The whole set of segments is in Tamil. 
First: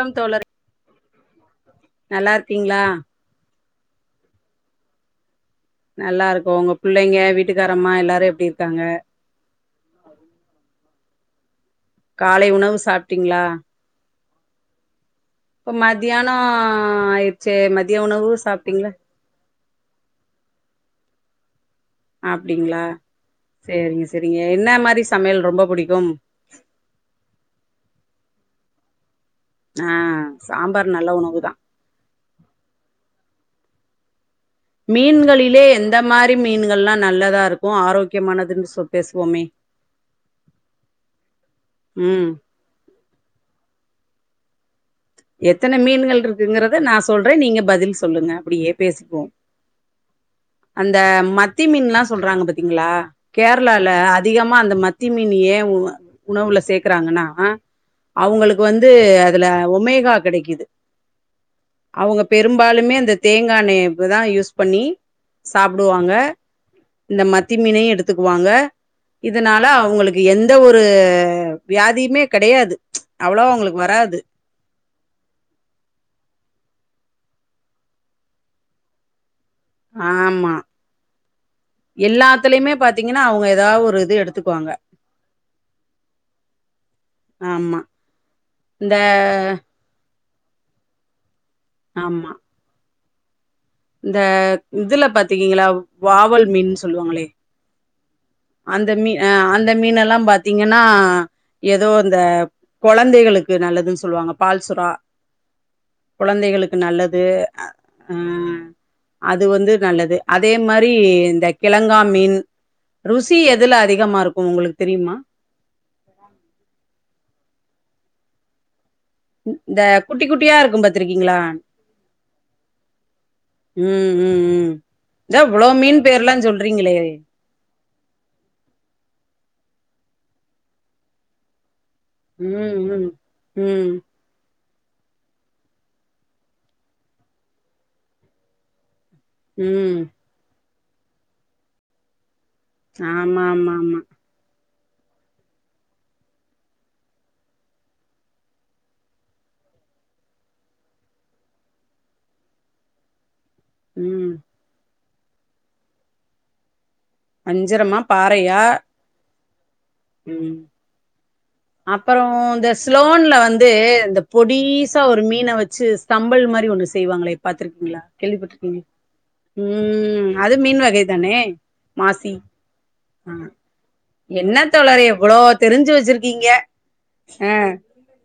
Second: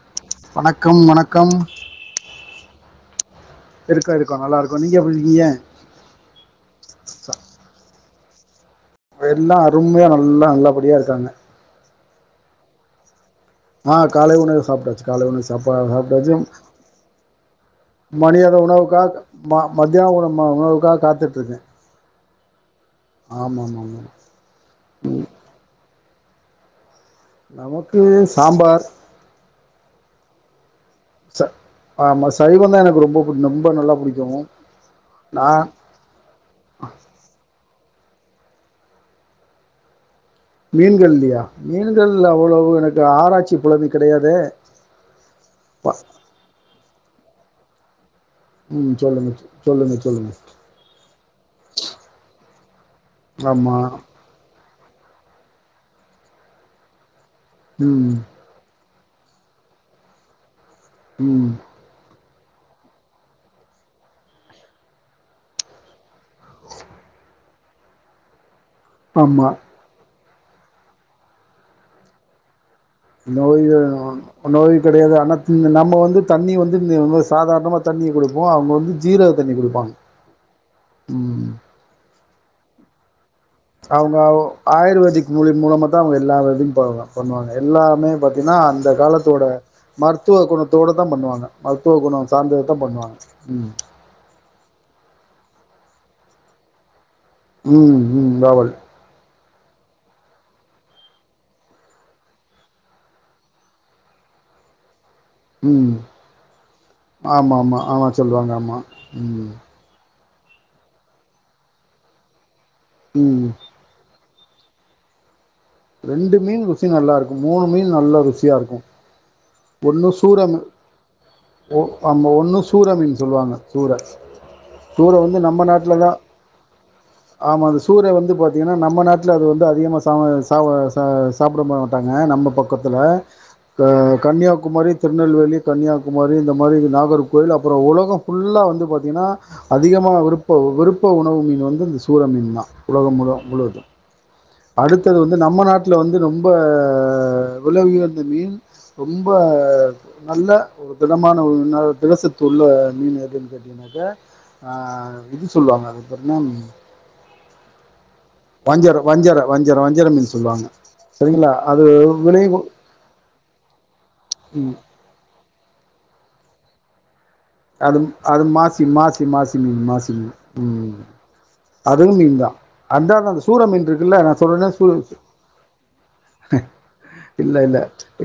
கம் தோழர் வணக்கம் வணக்கம் நல்லா இருக்கீங்களா இருக்கொ இருக்கொ நல்லாயிருக்கோ நீங்க எப்டி இருக்கிங்க நல்லா இருக்கோ உங்க பிள்ளைங்க வீட்டுக்காரம்மா எல்லாரு எப்டி இருக்காங்க எல்லா அருமையா நல்லா நல்லபடியா இருக்காங்க காலை உணவு சாப்ட்டீங்ளா ஆ காலை உணவு சாப்ட்டாச்சு காலை உணவு சாப்பா சாப்ட்டாச்சு மத்தியானோ ஆயிடுச்சு மதிய உணவு மனியாத சாப்ட்டீங்களா உணவுக்காகக் மா மதியான உணவு ம உணவுக்காக காத்துட்ருக்கே அப்டிங்ளா ஆமாம் சேரிங்க ஆமாம் சரிங்க என்ன மாரி சமையல் ரொம்ப புடிக்கும் நமக்கு சாம்பார் ஆ சாம்பார் நல்ல உணவுதா ஆமா சைவம் தா எனக்கு ரொம்ப புடி ரொம்ப நல்லா புடிக்கு மீன்களிலே எந்த மாரி மீன்கள்ல்லா நல்லதா இருக்கு ஆரோக்கியமானதுன்னு சொ பேசுவோமே மீன்கள்லியா மீன்கள் ம் அவ்ளோவு எனக்கு ஆராய்ச்சி புழமை கெடையாதே எத்தன மீன்கள் ருக்குங்குறத நா சொல்றே நீங்க பதில் சொல்லுங்க அப்டியே ம் பேசிக்குவோ சொல்லுங்க சொல்லுங்க சொல்லுங்க தோழி அந்த மத்தி மீன்ல்லாம் சொல்றாங்க பாத்தீங்களா கேரளால ஆமாம் அது அதிகமா அந்த மத்தி மீன் ஏன் உண் உணவுல சேக்கிறாங்கன்னா ம் உங்களுக்கு வந்து அதுல ஒமேகா கெடைக்குது ம் அவங்க பெரும்பாலும் அந்த தேங்காயெண்ணய தான் யூஸ் பண்ணி சாப்டுவாங்க இந்த மத்தி மீனையும் எடுத்துக்குவாங்க ஆமாம் இதனால அவங்களுக்கு எந்த ஒரு வியாதியுமே கெடையாது [unintelligible] அவ்ளோ அவங்களுக்கு வராது நோய் கெடையாது ஆனால் நம்ம வந்து தண்ணிய வந்து சாதாரணமா தண்ணிய குடிப்போம் அவங்க வந்து ஜீரக தண்ணி குடிப் ஆமா எல்லாத்துலயுமே பாத்தீங்கன்னா அவங்க ஏதாவது ஒரு இது அவங்க எடுத்துக்குவாங்க ஆயுர்வேதிக் மொழி மூலமா தான் அவங்க எல்லாயும் பண்ணுவாங்க ஆமா எல்லாமே ஏன்னா அந்த இந்த காலத்தோட மருத்துவ குணத்தோடு தான் பண்ணுவாங்க மருத்துவ ஆமா குணம் சார்ந்தத தான் பண்ணுவாங்க ம் இந்த இதுல பாத்தீக்ங்களா வாவல் மீன் சொல்லுவாங்களே ம் ம் ராவல் அந்த மீன் அந்த மீன் எல்லாம் பாத்தீங்கன்னா ஏதோ இந்த கொழந்தைகளுக்கு நல்லதுன்னு சொல்லுவாங்க பால்சுறா ம் கொழந்தைகளுக்கு நல்லது ஆமா ஆமா ஆமா அ சொல்லுவாங்க ஆமா அது ம் வந்து நல்லது அதே மாதிரி இந்த கிழங்கா மீன் ருசி ம் எதுல அதிகமா இருக்கும் உங்களுக்கு தெரியுமா ரெண்டு மீன் ருசி நல்லாருக்கும் மூணு மீன் நல்ல ருசியா இருக்கும் இந்த குட்டி குட்டியா இருக்கும் பாத்திருக்கீங்களா ஓ ஆம ஒன்னு சூர மீன் சொல்லுவாங்க சூர இத இவ்ளோ மீன் பேர்லா சொல்றீங்களே ஆமா அந்த சூறை வந்து பாத்திங்கனா நம்ம நாட்டுல அது வந்து அதிகமா சா ச சா சாப்ட மா [unintelligible] நம்ம ம் பக்கத்துல ம் ஆ ம் கன்னியாகுமரி திருநெல்வேலி கன்னியாகுமரி இந்த மாதிரி நாகர்கோவில் அப்றோ உலகம் ஃபுல்லா வந்து பாத்திங்கன்னா ம் அதிகமா விருப்ப விருப்ப உணவு மீன் வந்து இந்த சூர மீன் தான் உலகம் முழு ஆமா ஆமா முழுதும் ஆமா அடுத்தது வந்து நம்ம நாட்ல வந்து ரொம்ப வெலவுயர்ந்த மீன் ரொம்ப நல்ல திடமான ஒரு ம திடசத்து உள்ள மீன் எதுன்னு நம்ப ம் ஆ இது சொல்லுவாங்க அதுபாத்தினா வஞ்சரமா பாறையா வஞ்சரோ வஞ்சரோ வஞ்சரோ மீன் ம் சொல்லுவாங்க செரிங்களா அது அப்புறம் வில உயர் இந்த ஸ்லோன்ல வந்து இந்த பொடிசா ஒரு மீனை வச்சு ஸ்தம்பல் மாரி ஒண்ணு செய்வாங்களே அது பாத்துருக்கீங்களா அது மாசி கேள்விப்பட்டிருக்கீங்களா மாசி மாசி மீன் மாசி ம் அதும் மீன் ம் வகை தானே அதுவும் மாசி மீன் தான் ஆ அந்த சூரம் மீன் இருக்குல்ல நான் என்ன சொல்லல சூல் தோழரே எவ்ளோ தெரிஞ்சு வச்சிருக்கீங்க ம் ஆ இல்ல இல்ல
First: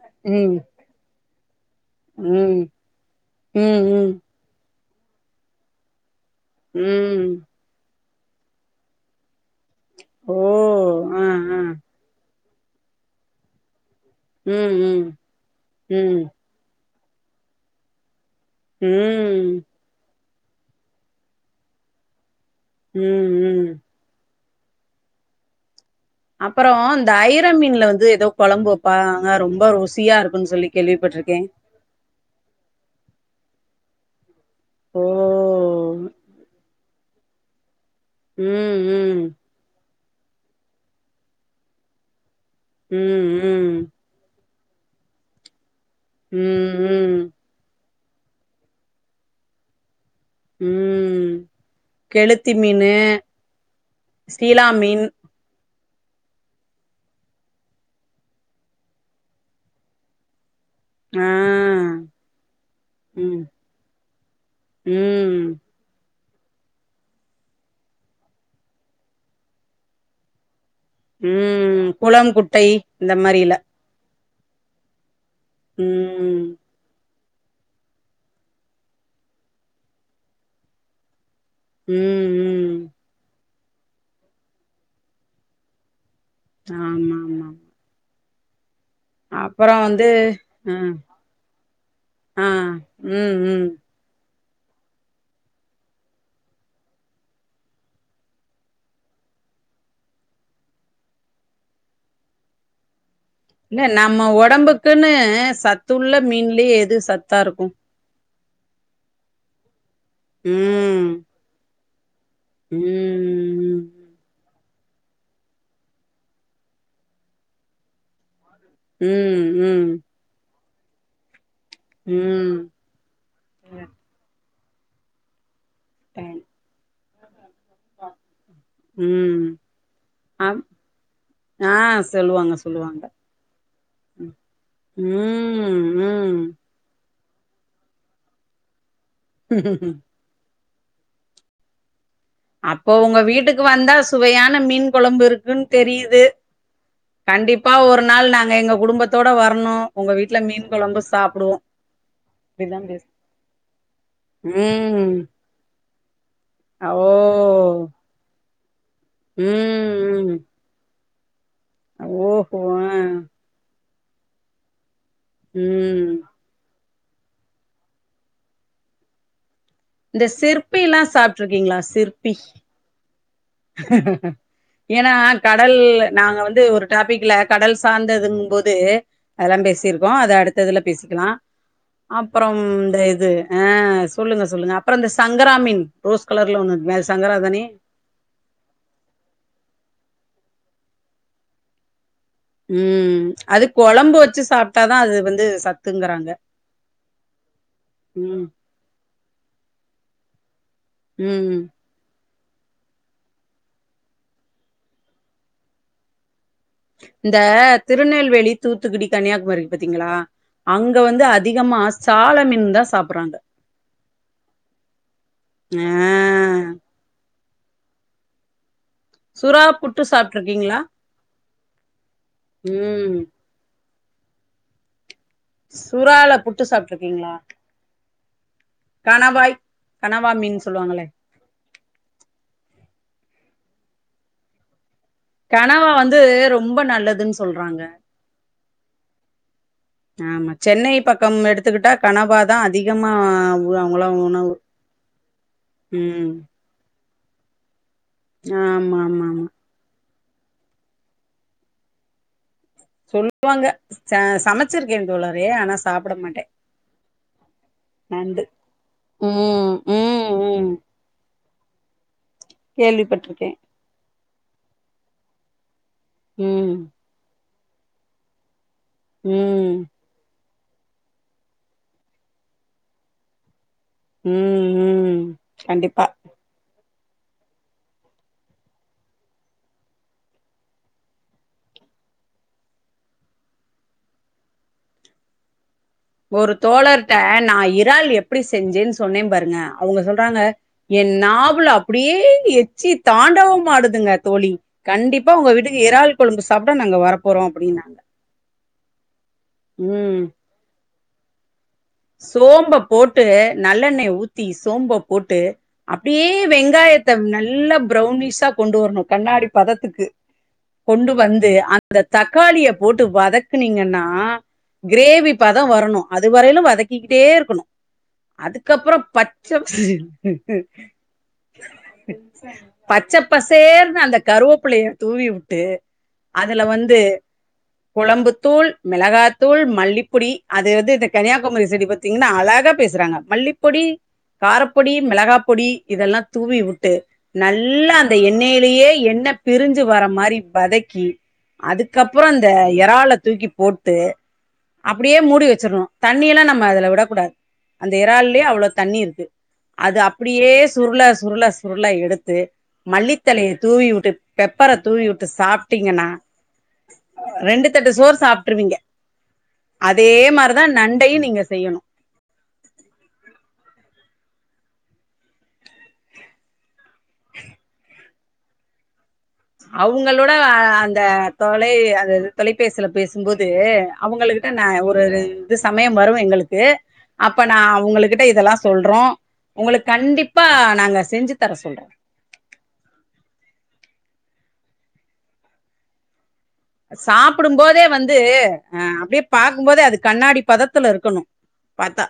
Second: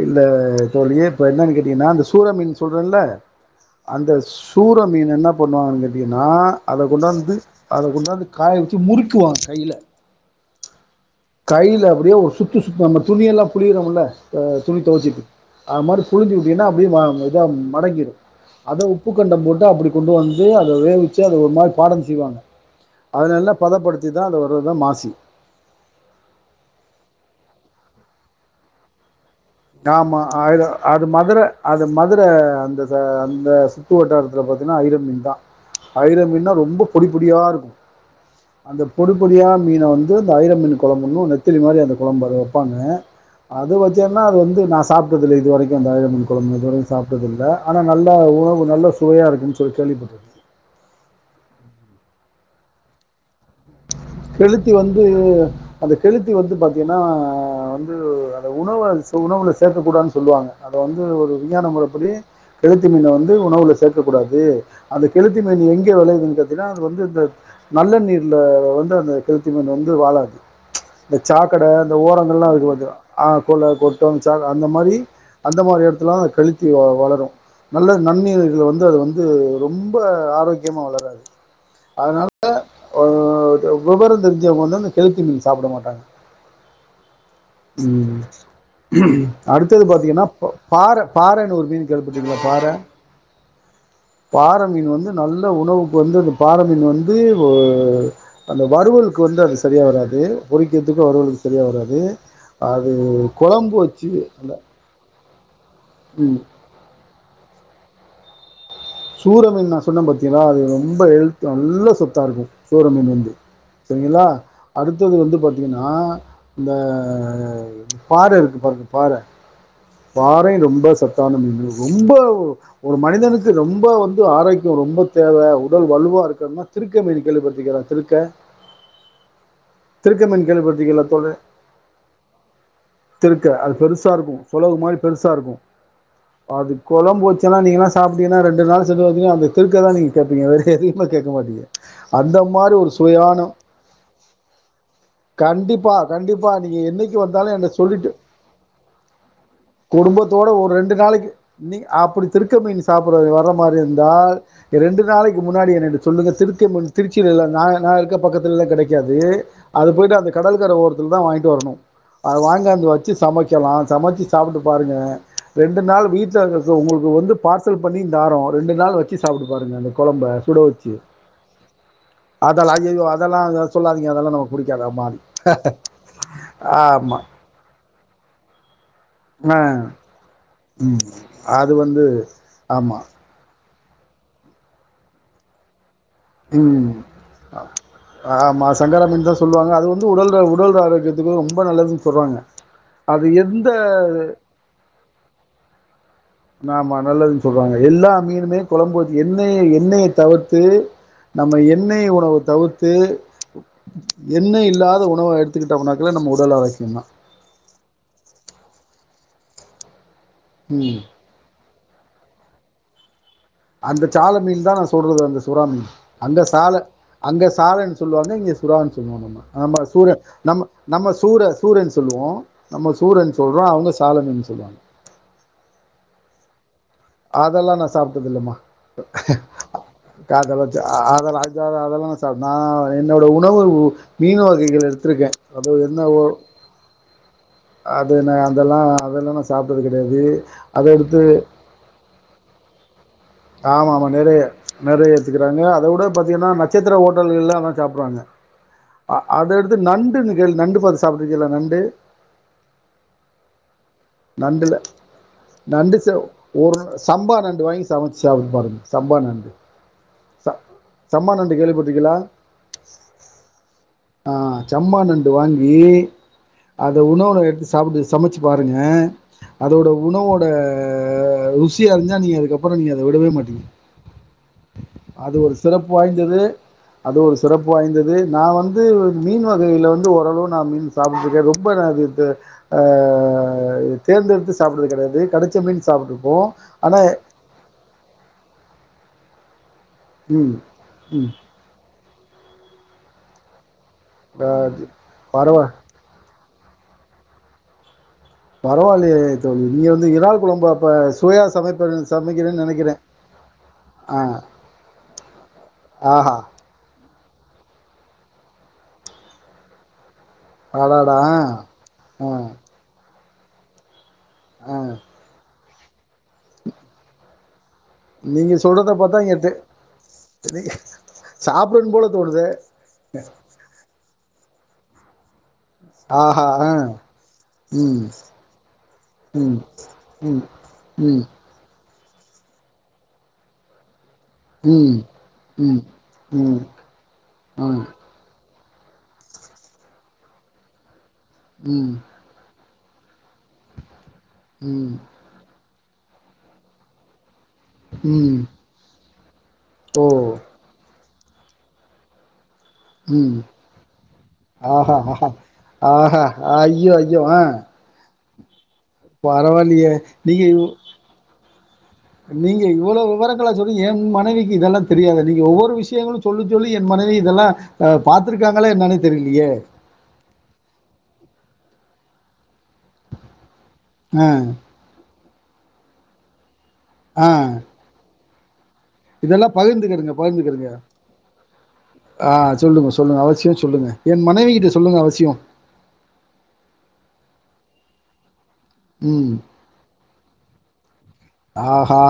இல்ல ம் இதோட இயற்பெயர் என்னன்னு கேட்டீங்கன்னா இந்த சூர மீன் ம் சொல்றேன்ல ம் அந்த ம் சூர மீன் என்ன பண்ணுவாங்க கேட்டிங்ன்னா அதை ம் கொண்டாந்து அத கொண்டாந்து காய வச்சு முறுக்குவாங்க கைல ஓஓஓ கைல அப்டியே ஒரு சுத்து சுத்துவாங்க நம்ம துணியலாம் புழியுரோம்ல்லா ஆ ம் துணி ம் துவச்சிக் அது மாதிரி ம் புழுந்சி வி ஏன்னா அப்டியே ம இதா மடங்கீரு அத உப்புக்கண்டோ ம் போட்டு அப்படி கொண்டு வந்து அத வேவிச்சு அத ஒரு மாரி பாடம் செய்வாங்க அத ம் நல்லா ம் பதப்படு திதா அத வர்றதா மாசி அப்பறோ இந்த ஐர மீன்ல வந்து எதோ கொழம்பு வெப்பாங்க ரொம்ப ருசியா ஆமாம் இருக்குன் அது சொல்லி அது கேள்விப்பட்ருக்கே மதுரை அது மதுர அந்த சா அந்த ச சூ வட்டாரத்துல பாத்தின்னா ஐர ஓ மீன் தா ஐர மீன்னா ரொம்ப பொடி பொடியா இருக்கு ம் அந்த பொடி ம் பொடியா மீன வந்து அந்த ஐர மீன்னு கொழம்புன்னு நெத்திலி மாரி அந்த கொழம்பு வரு ப்பாங்க ம் அது ம் வச்சேன்னா அது வந்து நா சாப்ட்டதுல்ல இது வரைக்கு [unintelligible] மீன்கொழம்பு ம் இதுரையு ம் சாப்ட்டதில்ல அனா நல்லா உணவு நல்ல சுவையா இருக்குன் சொல்லி கேள்விப்பட்ருக்க ம் கெளுத்தி மீன்னு கெழுத்தி வந்து அந்த கெழுத்தி வந்து பாத்தின்னா வந்து அத உணவ அது உணவுல் சேக்கக்கூடாதுன் சொல்லுவாங்க அத வந்து ஆ ஒரு விஞ்ஞான முறைப்படி கெழுத்தி மீன வந்து ம் உணவுல சேக்கக்கூடாது அந்த கெழுத்தி ம் மீன் எங்க வெளையிதுன் [unintelligible] தின்னா அது வந்து இந்த நல்ல நீர்ல வந்து அந்த கெலத்தி மீன் வந்து வாழாது இந்த சாக்கட ம் இந்த குளம் ஓரங்கள்லா குட்டை இருக்கு பாத்தியா இந்த ஆ மாரில கோல கொட் [unintelligible] அந்த மாரி அந்த மாரி எடத்துலா ம் கழித் து வளரு நல்ல நன்னீர் இதுல வந்து அது வந்து ரொம்ப ஆரோக்கியமா வளராது ம் அதனால ம் அ விவரோ தெரிஞ்சவங்க வந்து அந்த கெளுத்தி மீன் சாப்பட மாட்டாங்க ஆமாம்மா ம் அடுத்தது வந்து பாத்திங்கன்னா ப் ஆ பார பாரன்னு ஒரு மீன் கேள்வி பட்ருக்கீங்களா ஆ பார ம் ம் பாரமீன் வந்து நல்ல உணவுக்கு வந்து அந்த பாரமீன் வந்து வெ அந்த வறுவல்க்கு வந்து அது செரியா வராது பொறிக்கர்த்துக்கு வறுவளுக்கு செரியா வராது அது கொழம்பு வச்சு அல்ல க்குன்னு சத்துள்ள மீன்லயே எது சத்தா இருக்கு சூர மீன் நா சொன்ன பாத்திகளா அது ரொம்ப ம் எழுத்து நல்லா சத்தா இருக்கு சூர மீன் வந்து ம் சரிங்களா அடுத்தது வந்து பாத்திங்கன்னா இந்த பார இருக்கு பாருங்க ம் ம் பாரை ரொம்ப சத்தான மீனு ரொம்ப ம் ஒரு மனிதனுக் கு ரொம்ப கரெக்ட் வந்து ஆரோக்கியோ ரொம்ப தேவ உடல் வலுவா டைம் இருக்கறதுனா திருக்கமின் கேள்விப்பட்ருக்கியளா திருக்க ம் திருக்கமீன் ஆ கேள்விப்பட்ருக்கியளா தோழி ஆ சொல்லுவாங்க சொல்லுவாங்க திருக்க அது பெருசா இருக்கு சுலக மாரி பெருசா இருக்கு ம் ம் அது கொழம்பு வச்சன்னா நீங்கள்லா சாப்ட்டீங்கன்னா ரெண்டு நாள் [unintelligible] அந்த திருக்க தா நீங்க கேப்பீங்க வேற எதயூமே கேக்க மாட்டீங்க அந்த மாதிரி ஒரு அப்ப உங்க சுவையான வீட்டுக்கு வந்தா சுவையான மீன் கொழம்பு இருக்குன்னு கண்டிப்பா தெரியிது கண்டிப்பா நீங்க என்னைக்கு வந்தாலும் என்ன கண்டிப்பா ஒரு சொல்லிட்டு நாள் நாங்க எங்க குடும்பத்தோட வரணு உங்க வீட்டுல குடும்பத்தோட மீன் ஒரு ரெண்டு கொழம்பு நாளைக்கு சாப் நீ அப்படி திருக்க மீன் சாப்பட்றதுக் வர மாரி இருந்தா ரெண்டு ம் நாளைக்கு முன்னாடி என்னுட்ட சொல்லுங்க திருத் கமீன் ஓ திருச்சில இல்ல நாங்க நா இருக்க பக்கத்தில்லா கெடைக்காது அது ம் போயிட்டு அந்த ம் கடல்கர ஓர இருந்தா வாய்ங்ட்டு வரணு அது ஓஹோ வாய்ங்காந்து ஆ வச்சு சமைக் க்லாம் சமச்சு சாப்பிட்டு பாருங்க ரெண்டு நாள் ம் வீட்ல இரு உங்களுக்கு வந்து பார் சல் பண்ணி தாரோ ரெண்டு நாள் வச்சு சாப்ட்டு பாருங்க அந்த இந்த கொழம்ப சுட வச்சு சிற்பில்லா சாப்ட்ருக்கீங்களா சிற்பி அதெல்லா அய்யய்யோ அதெல்லா சொல்லாதீங்க அதெல்லா நமக்கு புடிக்காது ஏன்னா அம்மாதி கடல் நாங்க வந்து ஒரு ஆமா டாபிக்ல கடல் சார்ந்ததுங் போது ஆ எல்லாம் பேசியிருக்கோ அத அடுத் ததுல ம் பேசிக்லாம் அது வந்து அப்புறம் ஆமா இந்த இது ஆ சொல்லுங்க சொல்லுங்க அப்புறம் இந்த சங்கரா மீன் ரோஸ் கலர்ல ஒண்ணு ம் இருக்குமே அது சங்கரா தானே ஆமா சங்கரா மீன் தா சொல்லுவாங்க அது வந்து உடல் உடல் ஆரோக்கியதுக்கு ரொம்ப நல்லதுன் சொல்வாங்க ம் அது கொழம்பு வச்சு சாப்ட்டாதா அது வந்து சத்துங்கறாங்க ஆமா நல்லதுன் சொல்றாங்க எல்லா ம் மீனுமே கொழம்புது எண்ணெய எண்ணெய தவிர்த்து நம்ம ம் எண்ணெய் உணவு தவிர்த்து எண்ணெய் இல்லாத உணவ எடுத்துக்கிட்டோம்னாக்கா நம்ம உடல் ஆரோக்கியம் தா இந்த திருநெல்வேலி தூத்துக்குடி கன்னியாகுமரி இருக்கு பாத்தீங்ளா அங்க ம் வந்து அதிகமா சால மீன் தா சாப்பிறாங்க அந்த சால மீன் தா நா சொல்றது அந்த சுறா மீன் ஆ அங்க சால அங்க சாலன் சொல்வாங்க இங்க சுறான் சொல்லுவோம் நம்ம சுறா நம்ம புட்டு சூர நம்ம சாப்ட்ருக்கீங்களா நம்ம சூர சூரன் சொல்லுவோம் நம்ம ம் சூரன் சொல்றோ அவங்க சால மீன் சொல்வாங்க சுறால புட் ட்டு சாப்ட்ருக்கீங்ளா அதெல்லா நா சாப்ட்டது இல்லமா கணவாய் கனவா வேக மீன் வச்சு சொல்லுவாங்களே அதெல்லா வேவ அதெல்லா சா நா என்னோட உணவு மீன் வகைகள் எடுத்துருக்கே கணவா வந்து ரொம்ப நல்லதுன் சொல்றாங்க து நா அதெல்லா அதெல்லா நா சாப்ட்டது கெடயாது அதயெடுத்து எத்துக்கிட்டா கணவா தா அதிகமா ஆமா ஆமா அவங்களா நெறைய உணவு நெறைய ஏத்திக்கிறாங்க அத விட ம் பாத்தீங்கன்னா நட்சத்திர ஹோட்டல்கள்ல அதா சாப்பறாங்க ஆமா அ ஆமா ஆமா அத எடுத் து நண்டு நிகழ் நண்டு பாத் சாப்ட்டுக்கிலா நண்டு சொல் வாங்க ச நண்டுல சமச்சிருக்கே தோழரே ஆனா நண்டு ச சாப்பிட மாட்டே ஒரு சம்பா நண்டு வாங்கி சமைச்சு நண்டு சாப்பிட்டு பாருங்க ம் ம் ம் சம்மா நண்டு கேள்விப்பட்ருக்கிலா கேள்விப்பட்ருக்கே ஆ செம்மா நண்டு வாங்கி ம் த உணவு எடுத்து சாப்பிட்டு சமச்சு பாருங்க ம் அதோட உணவோட ஆ ருசி அறிஞ்சா நீங்க அதுக்கப்புறம் நீங்க அத விடவே மாட்டீங்க ம் ம் அது ஒரு சிறப்பு கண்டிப்பா வாய்ந்தது அது ஒரு சிறப்பு வாய்ந்தது நா வந்து மீன் வகையில வந்து ஓரளவு நா மீன் சாப்ட்டுருக்கே ரொம் ரொம்ப நா அது ஆ தேர்ந்தெடுத்து சாப்பிறது கெடயாது கெடச்ச மீன் சாப்பிட் ஒரு தோழர்ட்ட நா எப் வ்வால் எப்டி செஞ்சேன் சொன்னே பாருங்க அவங்க சொல்றாங்க ம், என் ம். நாவுல அப் அப்படியே எச்சி தாண்டவ மாடுதுங்க ஆ தோழி கண்டிப்பா உங்க பரவா வீட்டுக்கு எறாள் கொழும்பு சாப்ட்டா நாங்க வர போறோ அப்படின்னாங்க பரவால்லியே தோழி நீங்க வந்து இறால் கொழம்பு அப்ப சுவையா சமைப்பீங்க சோம்ப போட்டு நல்லெண்ணெய ஆ, ஊத்தி சோம்ப போட்டு அப்டியே ஆஹா! வெங்காய த்தா நல்லா பரௌனிஷா கொண்டு வர்ணு கண்ணாடி பதத்துக்கு கொண்டு அடாடா! வந்து அந்த ஆ, தக்காளிய போட்டு வதக்குனீங்கன்னா ஆ. கிரேவி பதோ வரணு அதுவரையிலு வதக்கிக்கிட்டே இருக்கணு நீங்க சொல்றத அதுக்கப்புறோ பார்த்தா இங்க பச்ச டே சாப்பிடன்னு போல தோணுதே பச்ச பசேர்னு அந்த கருவோப்பிள்ளய தூவி வுட்டு ஆஹா அதுல ஆ வந்து ம் குழம்புத்தூள் ம் மிளகாத்தூள் மல்லிப்பொடி ம் அது வந்து இந்த ம் கன்னியா குமாரி சைடு பத்தீங்கின்னா அழகா பேசுறாங்க மல்லிப்பொடி காரப்பொடி ம் மிளகா பொடி ம் இதெல்லா தூவி ம் வுட்டு ஆ நல்லா எண்ணெயிலியே என்ன பிரிஞ்சு வர மாரி வதக்கி ம் அதுக்கப் அப்புறோ அந்த எறால தூக்கி போட்டு ம் அப்படியே மூடி வெச்சிர்ணு தண்ணியெல்லா நம் ம அதுல விடக்கூடாது அந்த ம் இறால்லியே அவ்ளோ தண்ணி இருக்கு அது ஓ அப்படியே சுருள சுருள சுருள எடுத்து ம் மல்லித்தழய தூவி வுட்டு பெப்பர ஆஹா தூவி வுட்டு ஆஹா சாப்ட்டீங்கன்னா ஆஹா ஐயோ ஐயோ ஆ ரெண்டு தட்டு சோறு சாப்ட்ருவீங்க பரவாயில்லையே அதே நீங்க மாரிதா இவ்- நண்டையு நீங்க செய்யணும் நீங்க இவ்வளோ விவரங்களா சொல் எ மனைவிக்கி இதெல்லா தெரியாதே நீங்க ஒவ்வொரு விஷியங்களு சொல்லி சொல்லி என் மனைவி இதெல்லா அ பாத்துருக்காங்ளா என்னானே தெரிலியே அவுங்களோட அந்த தொலை அந்த தொலைபேசில பேசும்போது ஆ அவுங்களுகிட்ட நா ஒரு இது சமயோ வரு எங்களுக்கு ஆ அப்ப நா அவுங்களகிட்ட இதெல்லா சொல்றோ இதெல்லா உங்களுக் பகிர்ந்துக்கிடுங்க கண்டிப்பா பகிர்ந்துக்கிடுங்க நாங்க செஞ்சு தர சொல்றோ ஆ சொல்லுங்கோ சொல்லுங்க அவசிய சொல்லுங்க என் மனைவி கிட்ட சொல்லுங்க அவசியோ சாப்புடும்போதே வந்து அ அப்டியே ம். பாக்கும்போதே அது கண்ணாடி பதத்துல இருக்கனு ஆஹா! பாத்தா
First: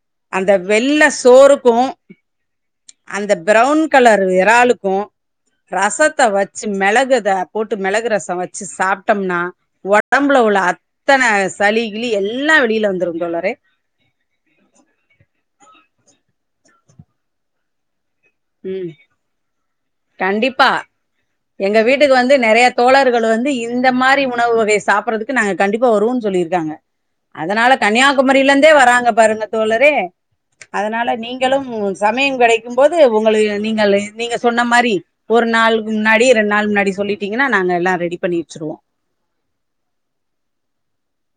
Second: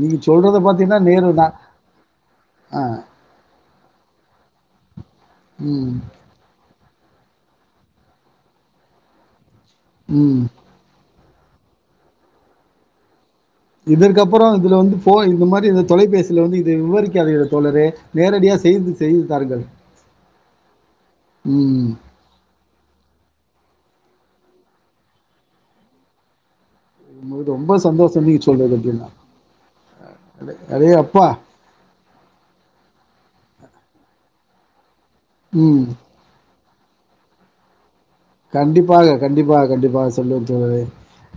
நீங்க அந்த சொல்றத பார்த்தீங்கன்னா, வெள்ள நேரு தான். சோறுக்கு ஆ. அந்த ப்ரௌன் கலர் எறாளுக்கு ம். ரசத்த வெச்சு மெளக த போட்டு மெளகு ரசோ வெச் சு சாப்ட்டம்னா ஒடம்புல ம். உள்ள அத் தன சளிகிலி எல்லா வெளில வந்துருந்தோழரே இதற்கப்பறோ இதுல வந்து ஃபோ இந்த மாரி இந்த தொலைபேசில வந்து இத விவரிக்காதீர்கள் தோழரே நேரடியா ம் செய்து செய்து தாருங்கள். கண்டிப்பா எங்க ம். வீட்டுக்கு வந்து நெறையா தோழர்கள் வந்து இந்த மாரி உணவு வகைய சாப்பறதுக்கு நாங்க கண்டிப்பா வருவோன் சொல்லியிருக்காங்க உங்களுக்கு அதனால ரொம்ப சந்தோஷம் நீங்க கன்னியாகுமரிலெந்தே சொல்றது அப்டின்னா. வராங்க பாருங்க தோழரே அடே அடே அதனால அப்பா! நீங்களும் ம் சமயங் கெடைக்கும்போது உங்களு நீங்களு நீங்க சொன்ன மாரி ஒரு ம். நாளுக்குக்கு முன்னாடி ரெண்டு நாளு முன்னாடி சொல்லிட்டீங்கனா நாங்க எல்லா ரெடி பண்ணி வச்சிருவோ கண்டிப்பாக கண்டிப்பாக கண்டிப்பாக சொல்லவே தோழரே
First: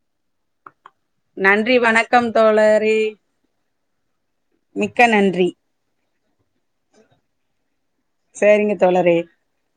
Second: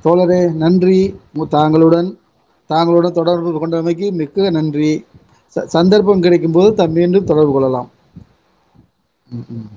தோழரே நன்றி நன்றி வணக்கம் தோ தாங்களோட தொடர்பு கொண்டமைக்கு மிக்க நன்றி மிக்க நன்றி ச சந்தர்ப்போ கெடைக்கும்போது த மீண்டும் தொடர்பு கொள்ளலா செரிங்க தோழரே ம் ம்